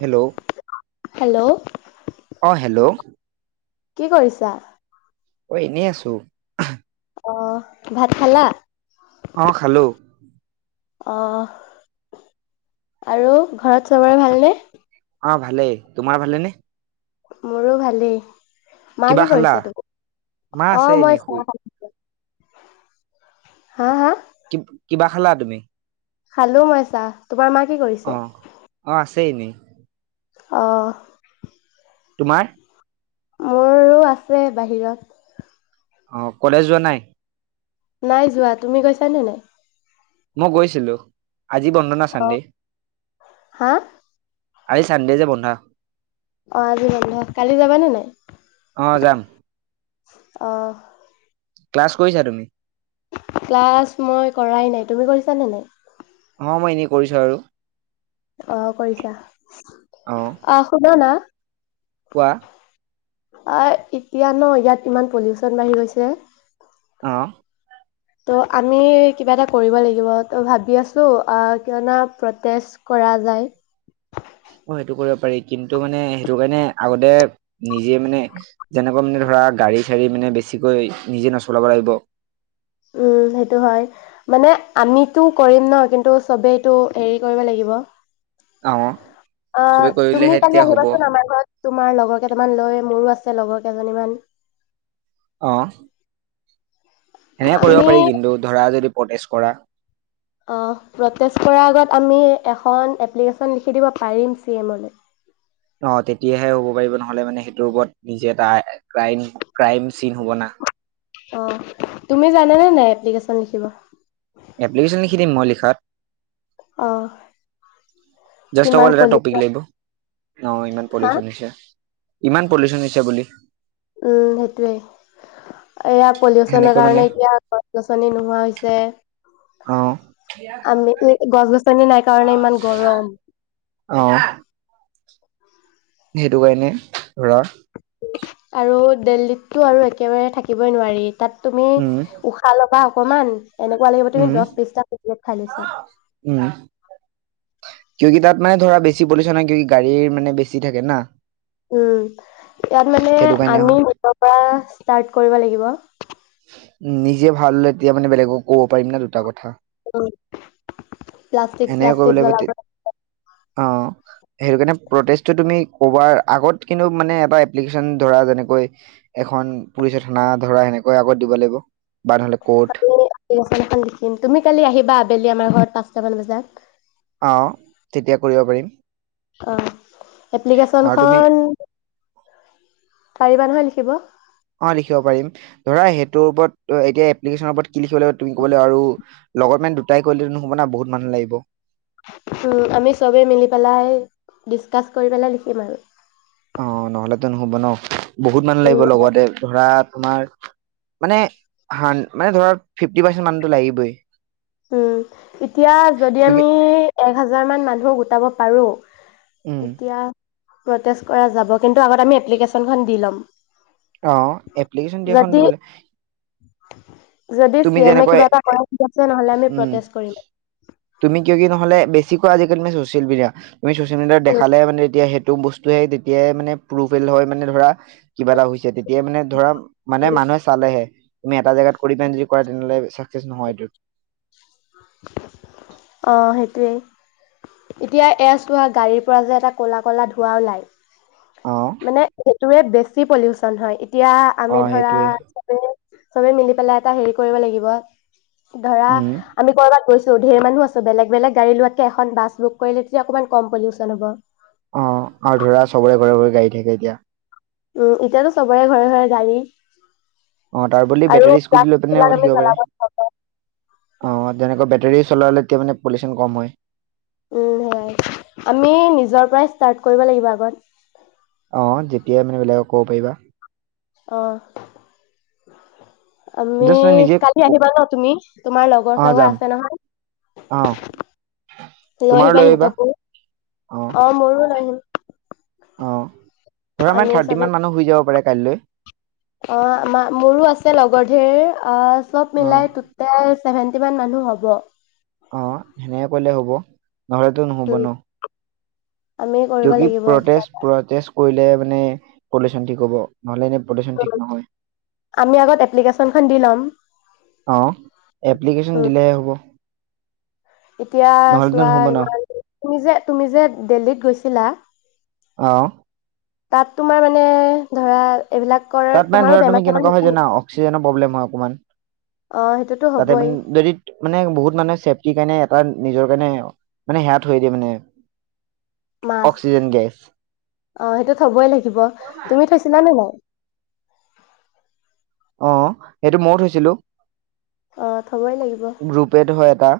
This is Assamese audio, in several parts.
হেল্ল'? হেল্ল' অ', হেল্ল'? কি কৰিছা? অ', এনেই আছো। অ', ভাত খালা? অঁ, খালো। অ', আৰু, ঘৰত চবৰে ভালনে? অঁ ভালে। তোমাৰ ভালে নে? মোৰো ভালেই। মা কিবা কি খালা কৰিছে টোকু মা অ আছে এনেই মই শুই চাহ ভাবো হা, হা? কিবা খেলা তুমি? খালো মই চাহ তোমাৰ মা কি কৰিছে? সেই নি অহ তোমাৰ মোৰো আছে বাহিৰত অহ কলেজ যোৱা নাই? নাই যোৱা তুমি গৈছানে নাই? মই গৈছিলো। আজি বন্ধ না অ' চানডে। হা? আজি চানদে যে বন্ধ অহ আজি বন্ধ, কালি যাবানে নাই? অ যাম অহ ক্লাছ কৰিছা তুমি? ক্লাছ মই কৰাই নাই তুমি কৰিছানে নাই? অহ মই এনেই কৰিছো আৰু অহ কৰিছা। অ অহ শুনা না, কোৱা অহ এতিয়া নহ ইয়াত ইমান পজিচন বাঢ়ি গৈছে অহ তহ আমি কিবা এটা কৰিব লাগিব তহ ভাবি আছো কিয়নো প্ৰটেষ্ট কৰা যায় অহ সেইটো কৰিব পাৰি কিন্তু মানে সেইটো কাৰণে আগতে নিজে মানে যেনেকুৱা মানে ধৰা গাড়ী চা়ৰি মানে বেছিকৈ নিজে নচলাব লাগিব। উম সেইটো হয় মানে আমিতো কৰিম ন কিন্তু চবেইটো হেৰি কৰিব লাগিব অ অহ চবে কৰিলেহে তুমি কালি তেতিয়া হ'ব আহিবাচোন আমাৰ ঘৰত তোমাৰ লগৰ কেইটামান লৈ মোৰো আছে লগৰ কেইজনীমান অহ সেনেকে কৰিব আমি পাৰি কিন্তু ধৰা যদি প্ৰটেষ্ট কৰা অহ প্ৰটেষ্ট কৰাৰ আগত আমি এখন এপ্লিকেশ্যন লিখি দিব পাৰিম চি এমলৈ অহ তেতিয়াহে হ'ব পাৰিব নহ'লে মানে সেইটোৰ ওপৰত নিজে এটা কিৰাইম কিৰাইম চিন হ'ব না অহ তুমি জানেনে নাই এপ্লিকেশ্বন লিখিব। এপ্লিকেশ্যন লিখি দিম মই লিখাত অহ জাষ্ট অকল এটা টপিক লাগিব, অহ ইমান হা পলিউচন হৈছে ইমান পলিউচন হৈছে বুলি উম সেইটোৱে এয়া পলিউচনৰ সেনেকৈ মানে কাৰণে এতিয়া গছ -গছনি নোহোৱা হৈছে। অহ আমি গছ -গছনি নাই কাৰণে ইমান গৰম অহ সেইটো কাৰণে ধৰা আৰু দিল্লীতটো আৰু একেবাৰে থাকিবই নোৱাৰি। তাত তুমি উম উশাহ লব তাৰপৰা অকমান এনেকুৱা লাগিব তুমি উম দছ বিছটা কুকুৰক উম কিয় কি তাত মানে ধৰা বেছি পলিউচ্যন হয় কিয় গাড়ীৰ মানে বেছি থাকে না উম ইয়াত মানে সেইটো কাৰণে আমি হয় নিজৰ পৰা ষ্টাৰ্ট কৰিব লাগিব উ নিজে ভাল হলে তেতিয়া মানে বেলেগক ক'ব পাৰিম না দুটা কথা উ প্লাষ্টিক এনেকে কৰিব প্লাষ্টিক লাগিব জলাব নালাগে অ সেইটো কাৰণে প্ৰটেচটো তুমি কবাৰ আগত কিন্তু মানে এটা এপ্লিকেচন ধৰা যেনেকৈ এখন পুলিচৰ থানা ধৰা এনে গৈ আগত দিব লাগিব বা নহ'লে ক'ৰ্ট এখন এখন বিকিম কালি আহিবা আবেলি আমাৰ ঘৰত পাঁচটা মান বজাত যাক অ তেতিয়া কৰিব পাৰিম অ এপ্লিকেচন আৰু তুমি খন পাৰিবা নহয় লিখিবলে দিব অ লিখিব পাৰিম ধৰা সেইটোৰ ওপৰত এতিয়া এপ্লিকেচনৰ ওপৰত কি লি়খিব লাগিব তুমি কব লাগিব আৰু লগত মানে দুটাই কলে নহব বহুত মানুহ লাগিব উম আমি চবে মিলি পেলাই ডিছকাজ কৰি পেলাই লিখিম আৰু অ নহলেতো নহ'ব ন বহুত মানুহ লাগিব উম, লগতে ধৰা তোমাৰ মানে মানে ধৰা ফিফটি পাৰ্চেন্ট মানুহতো লাগিবই উম এতিয়া যদি কি আমি এক হাজাৰ মান মানুহক গোটাব পাৰো উম তেতিয়া প্ৰটেজ কৰা যাব কিন্তু আগতে আমি এপ্লিকেচন খন দি ল'ম অ এপ্লিকেচন দিয়াখন যদি দিবলৈ যদি তুমি চি এম এ যেনেকৈ কিবা এটা কৰে আমি উম প্ৰটেষ্ট কৰিম। তুমি কিয় কি নহ'লে বেছি এনেকুৱা আজিকালি মানে চছিয়েল মিডিয়া তুমি ছ'চিয়েল মিডিয়াত উম, দেখালে মানে এতিয়া সেতি হেটো বস্তুৱে তেতিয়াই মানে প্ৰুফেল হয় মানে ধৰা কিবা এটা হৈছে তেতিয়াই মানে ধৰা মানে মানুহে চালেহে তুমি এটা জেগাত কৰি পেনে যদি কৰা তেনেহলে চাকচেছ নহয় এইটো অহ সেইটোৱেই এতিয়া এহ চোৱা গাড়ীৰ পৰা যে এটা কলা ক'লা ধোৱা ওলাই অ কি পলিউচন হয় এতিয়া অ আমি ধৰা সেইটোৱে চবে চবে মিলি পেলাই এটা হেৰি কৰিব লাগিব ধৰা উম আমি কৰ'বাত গৈছো ঢেৰ মানুহ আছে বেলেগ বেলেগ গাড়ী লোৱাতকে এখন বাছ বুক কৰিলে তেতিয়া অকণমান কম পলিউচন হ'ব। অহ আৰু ধৰা চবৰে ঘৰে ঘৰে গাড়ী থাকে এতিয়া উম এতিয়াতো চবৰে ঘৰে ঘৰে গাড়ী অহ তাৰ বদলি আৰু বেটৰী স্কুটি লৈ পিনে প্লাষ্টিকবিলাক আমি থাকিব পাৰে, জ্বলাব নালাগে অহ যেনেকুৱা বেটৰী চলালে এতিয়া মানে পলিউশন কম হয়। উম সেয়াই আমি নিজৰ পৰাই ষ্টাৰ্ট কৰিব লাগিব আগত অহ যেতিয়াই মানে বেলেগক ক'ব পাৰিবা। অহ আমি জাষ্ট নিজে কালি আহিবা ন তুমি তোমাৰ লগৰ অ চাগৰ যাম আছে নহয় অ লৈ তোমাৰো আহিবা‌ আহিবা সিহঁতকো। অহ মোৰো লৈ আহিম। অহ ধৰা আমি মান থাৰ্টি মান মানুহ হৈ যাব পাৰে। কাইলৈ অহ আমাৰ মোৰো আছে লগৰ ধেৰ আহ চব অ মিলাই টোটেল চেভেণ্টি মান মানুহ হ'ব অহ সেনেকে কৰিলে হব নহলেতো নহ'ব উম নহ আমি কৰিব কিউকি লাগিব কিবা প্ৰটেষ্ট প্ৰটেষ্ট কৰিলেহে মানে পলিউচন ঠিক হ'ব। নহলে এনে পলিউচন ঠিক নহয়, আমি আগত এপ্লিকেশ্যনখন দি ল'ম। অহ এপ্লিকেশ্বন উম, দিলেহে হ'ব। এতিয়া নহ'লেতো চোৱা নহ'ব ই ন তুমি যে তুমি যে দিল্লীত গৈছিলা। অহ তাত তোমাৰ মানে ধৰা এইবিলাকৰ তাত মানে তোমাৰো ধৰা বেমাৰ তুমি চেমাৰ কেনেকুৱা হৈছে হয় নেকি? জান অক্সিজেনৰ প্ৰব্লেম হয় অকণমান অ' সেইটোতো তাতে হ'বই মানে যদি মানে বহুত মানে চে কি কাৰণে এটা নিজৰ কাৰণে মানে সেয়া থৈ দিয়ে মানে মাক্স অক্সিজেন গেছ অহ সেইটো থবই লাগিব তুমি থৈছিলা নে নাই অহ সেইটো ময়ো থৈছিলো। অ' থ'বই লাগিব। গ্ৰুপে ধৰা এটা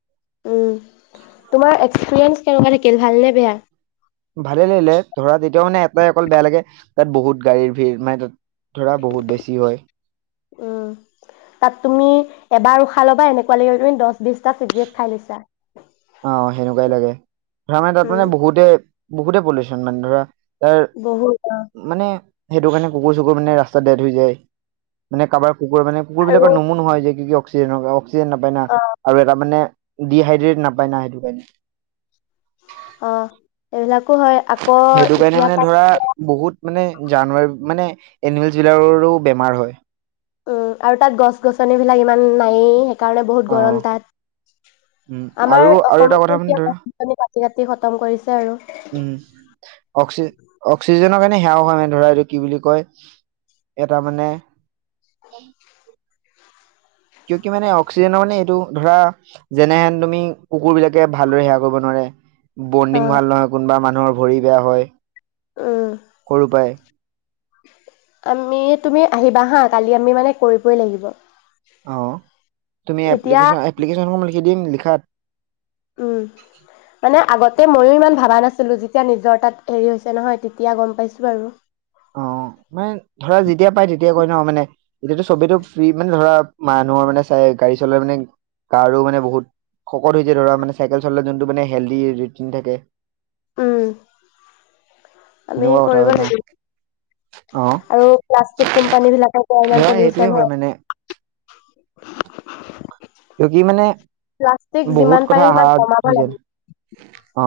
উম তোমাৰ এক্স পিৰিয়েঞ্চ কেনেকুৱা থাকিল ভাল নে বেয়া? ভালে লাগিলে ধৰা তেতিয়াও মানে এটাই অকল বেয়া লাগে তাত বহুত গাড়ীৰ ভিৰ মানে তাত ধৰা বহুত বেছি হয়। উম তাত তুমি এবাৰ উশাহ খালবা এনেকুৱা লাগিব তুমি দচ বিছটা ফিভৰেট খাই লৈছা। হয় [inaudible] অ সেনেকুৱাই লাগে। ধৰা মা তাত উম, মানে বহুতে বহুতে পলিউচন মানে ধৰা তাৰ বহুত মানে সেইটো কাৰণে কুকুৰ চুকুৰ মানে ৰাস্তাত ডেত হৈ যায় মানে কাৰোবাৰ কুকুৰ মানে কুুৰবিলাক আৰু নোমু নোহোৱা হৈ যায় কি কি অ [unintelligible] অক্সিজেন নপাই না আৰু এটা মানে ডিহাইড্ৰেট নাপ উপাই না সেইটো [unintelligible] অ এইবিলাক হয় আকৌ সেইটো কাৰণে এতিয়া মানে তাত ধৰা বহুত মানে জানুৱাৰী মানে এনিমেল জিলাৰৰো বেমাৰ হয় উম আৰু তাত গছ গছনি বিলাক ইমান নায়েই কাৰণে বহুত অ গৰম তাত উম আৰু আমাৰ আৰু এটা কথা অসমতো মানে ধৰা এতিয়া [unintelligible] কাতি খতম কৰিছে আৰু উম অক্সিজে অক্সিজেনৰ [unintelligible] মানে সেৱাও হয় মানে ধৰা এইটো কি বুলি কয় এটা মানে কিয় কি মানে অক্সিজেনৰ মানে এইটো ধৰা যেনেহেন তুমি কুকুৰ বিলাকে ভালদৰে সেৱা কৰিব নোৱাৰে বণ্ডিং অ', ভাল নহয় কোনবা মান নৰ ভৰি বেয়া হয় উম। কৰো পাই আমি তুমি আহিবা হা কালি আমি মানে কৰিবই লাগিব অ তুমি এতিয়া এপ্লিকেশ্যন এপ্লিকেশ্যনখন লিখ সিদিন লিখাত উম মানে আগতে মইয়ো ইমান ভাবা নাছিলো যেতিয়া নিজৰ তাত হেৰি হৈছে নহয় তেতিয়া গম পাইছো আৰু। অ মানে ধৰা যেতিয়া পাই তেতিয়া কয় ন মানে এতিয়াতো চবটো ফ্ৰী মানে ধৰা মানুহৰ মানে চাই গাড়ী চলাই মানে গাৰো মানে বহুত শকত হৈ যায় ধৰা মানে চাইকেল চলে যোনটো মানে হেল্ডি ট থাকে উম আমি সেনেকুৱা কথা কৰিব হয় ন লাগিব অ আৰু প্লাষ্টিক কোম্পানী বিলাকৰ ক ইমান ধৰা সেইটোৱে পলিউচন হয় মানে কি মানে প্লাষ্টিক বহুত যিমান কথা পাৰে অহা সিমান কমাব হৈছে লাগে। অ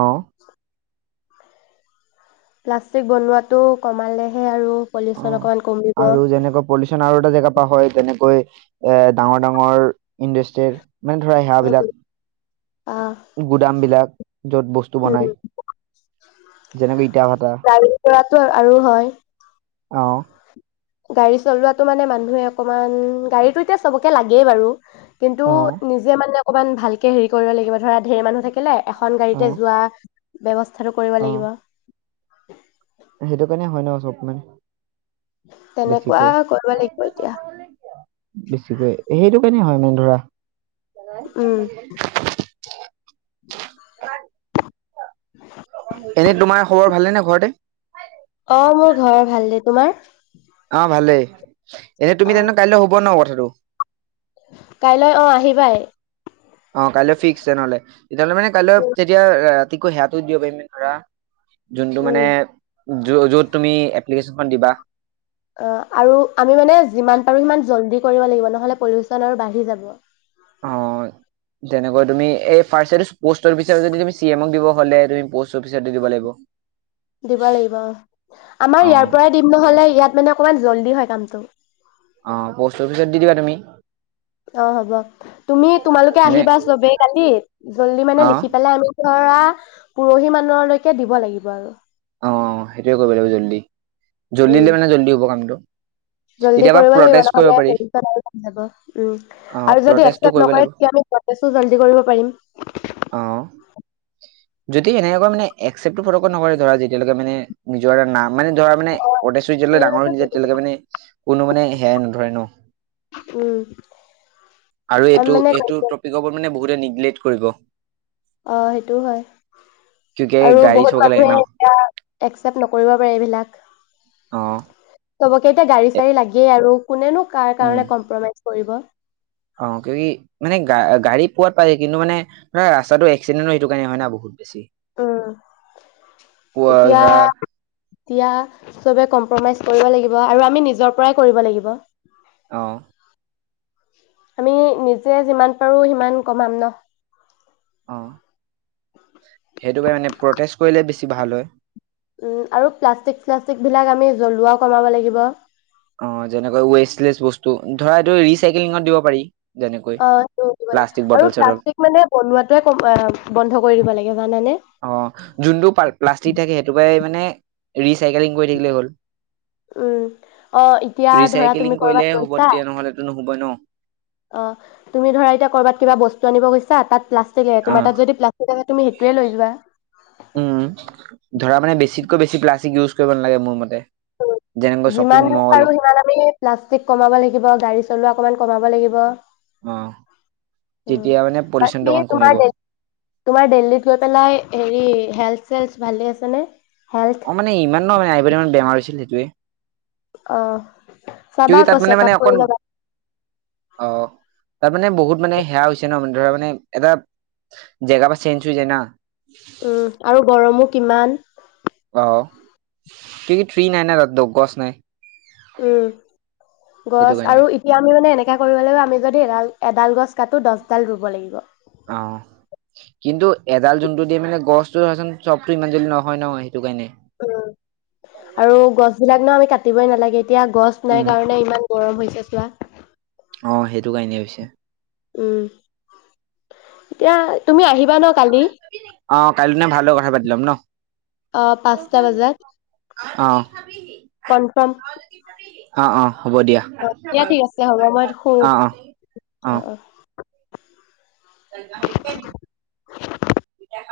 প্লাষ্টিক বনোৱাটো কমালেহে আৰু অ পলিউচন অকমান কমিব আৰু যেনেকৈ পলিউচন আৰু এটা জেগাৰ পৰা হয় তেনেকৈ এ ডাঙৰ ডাঙৰ ইণ্ডাষ্ট্ৰিৰ মানে ধৰা উম, সেৱাবিলাক আহ, গুদামবিলাক য'ত বস্তু উম। বনাই যেনেকা ইটা ভেটা গাড়ী চলাটো আৰু হয়। অহ- গাড়ী চলোৱাতটো মানে মানুহে অকমান, গাড়ীতটো এতিয়া চবকে লাগেই বাৰু। কিন্তু অ নিজে মানে অকণমান ভালকে হেৰি কৰিব লাগিব, ধৰা ধেৰ মানুহ থাকেনাই এখন অ গাড়ীতে যোৱা ব্যৱস্থা- কথাটো কৰিব অ লাগিব। [unintelligible] সেইটো কাৰণে হয় ন চব মানে। তেনেকোৱা বেছিকৈ কৰিব লাগিব এতিয়া। বেছিকৈ সেইটো কেনে হয় মেন ধৰা উম [unintelligible] [unintelligible] এনেই তোমাৰ খবৰ ভালেনে ঘৰত। [unintelligible] অ মোৰ ঘৰত ভাল দেই, তোমাৰ? অ ভালেই। এনেই তুমি অ তেন্তে কাইলৈ হব ন কথাটো। বো [unintelligible] কাইলৈ অ আহিবায়েই। অ, কাইলৈ ফিক্স তেনেহ'লে। তেতিয়াহ'লে মানে কাইলৈ তেতিয়া [unintelligible] তিকো হেতিকো দিব পাৰিম ধৰা [unintelligible] যোনটো উম মানে-। য'ত তুমি এপ্লিকেশ্যনখন দিবা। অ, আৰু আমি মানে যিমান পাৰো সিমান জল্দি- কৰিব লাগিব নহলে পলোচন আৰু বাঢ়ি যাব। অ তেনেক তুমি ফাৰ্ষ্ট ইয়াৰটো পৌষ্ট দিব তুমি চি এম দিব হ'লে পৌষ্ট অফিচ দিব লাগিব। দিব লাগিব, আমাৰ অ ইয়াৰ পৰাই দিম নহলে, ইয়াত-। মানে অকমান জল্দি হয় কামটো। অহ, পোষ্ট অফিচত দি দিবা তুমি। অ হ'ব, তোমালোকে সেনে আহিবা চবে কালি। জল্দি মানে অ লিখি পেলে আমি। ধৰা পৰহি মানহলৈকে দিব লাগিব আৰু। অ সেইটোৱে কৰিব লাগিব জল্দি। জল্দি দিলে উম মানে জল্দি হ'ব কামটো জলদি তেতিয়াবা কৰিব লাগিব প্ৰটেষ্ট কৰিব নহলে, পাৰি যদি অ প্ৰটেষ্টটো একচেপ কৰিব লাগিব নকৰে প্ৰচেছ ও জলি কৰিব পাৰিম। অ যদি এনেকুৱা মানে একেপ্টটো ফৰক নকৰে ধৰা যেতিয়ালৈকে মানে নিজৰ এটা নাম। মানে ধৰা মানে অদী যেতিয়ালৈ ডাঙৰ হৈনে যায় তেতিয়ালৈকে মানে কোনো মানে সেয়াই নধৰে ন। উম আৰু আমি এইটো মানে এইটো অ টপিকৰ মানে। বহুতে নিগলেট কৰিব। অ সেইটোও হয় কিউকি আৰু গাড়ী বহুত চবকে লাগে ন মানুহে এয়া একচেপ্ট নকৰিব পাৰে এইবিলাক। অহ। তব। কেইতিয়া গাড়ী চাাৰী লাগেই আৰু। কোনেনো কাৰ উম কাৰণে কম্প্ৰমাইজ কৰিব। অ ক কি মানে গা গাড়ী পোৱাত পাই কিন্তু মানে ধৰা ৰাস্তাটো এক্সিডেণ্টটো সেইটো কাৰণে হয় না বহুত। বেছি উম পোৱা এতিয়া ধৰা এতিয়া চবে কমফমাইচ। কমম্ফাইচ কৰিব লাগিব আৰু আমি নিজৰ পৰা কৰি লাগিব। অহ। আমি নিজে যিমান পাৰো সিমান কমাম ন। অ সেইটো কাৰ মানে প্ৰটেষ্ট কৰিলে বেছি ভাল হয়। উম আৰু প্লাষ্টিক চ্লাষ্টিক বিলাক আমি জ্বলোৱাও কমাব লাগিব। অ যেনেকৈ ৱেচলেচ বস্তু ধৰা এইটো ৰিচাইকিঙত দিব পাৰি। যেনেকৈ অ সেই দিব লাগে প্লাষ্টিক আৰু বটল চটল প্লাষ্টিক মানে বনোৱাোৱে ক অ বন্ধ কৰি দিব লাগে। জানানে? অ যোনটো প্লাষ্টিক থাকে সেইটোৰ পৰাই মানে। ৰিচাইকেলিং কৰি থাকিলেই হ'ল। উম অ এতিয়া ধৰা ৰিচাইকেলিং তুমি কৰিলে কৰবাত হ'ব গৈছা। তেতিয়া নহলেতো নহ'বই ন অ তুমি ধৰা এতিয়া কৰ'বাত কিবা বস্তু আনিব গৈছা তাত। প্লাষ্টিক অ তোমাৰ তাত যদি প্লাষ্টিক তুমি সেইটোয়ে লৈ যোৱা। উম ধৰা মানে বেছিতকৈ বেছি প্লাষ্টিক উজ কৰিব নালাগে মোৰ মতে যেনেকৈ শ্বপিং যিমান মল পাৰো সিমান আমি প্লাষ্টিক কমাব লাগিব গাড়ী চলোৱা অকমান কমাব লাগিব। অ উম তেতিয়া মানে পলিউচনটো বাকি অকণ কমিব তোমাৰ অ তোমাৰ দিল্লীত গৈ পেলাই হেৰি হেল চেলছ ভালে আছেনে? হেল্থ অ মানে ইমানও ভাল নাই এইকেইদিন মোৰ বেমাৰ হৈছে। একচুৱেলী এইটোৱে অহ চাবা কি আকৌ তাত মানে চেক মানে আপ অকণ কৰি লবা অ তাৰ মানে বহুত মানে সেয়া হৈছে ন ধৰা মানে এটা জেগা পৰা চেঞ্জ হৈ যায় না উম আৰু গৰমো কিমান অহ কিয়কি তৃ নাই ন তাত তো গছ নাই। উম সেইটো গছ কাৰণে আৰু এতিয়া আমি মানে এনেকা কৰিব লাগিব আমি যদি এডাল এডাল গছ কাটো দশডাল ৰুব লাগিব। অ! কিন্তু এডাল যোনটোযে মানে গছটো ধৰাছোঁন চবতো ইমান জল্দি নহয় ন সেইটো কাৰণে উম আৰু গছ বিলাক ন আমি কাটি দিবই নালাগে এতিয়া গছ উম নাই কাৰণে ইমান গৰম হৈছে চোৱা অ সেইটো কাৰণেই হৈছে উম এতিয়া তুমি আহিবা ন কালি? অ কাইলৈনা ভালে দৰে কথা পাতি ল'ম ন? অ পাঁচটা বজাত অঁ কনফাৰ্ম অ অ হ'ব দিয়া অ দিয়া ঠিক আছে হ'ব মই শু অ', অ', অ অ ত গাহৰিকে দিম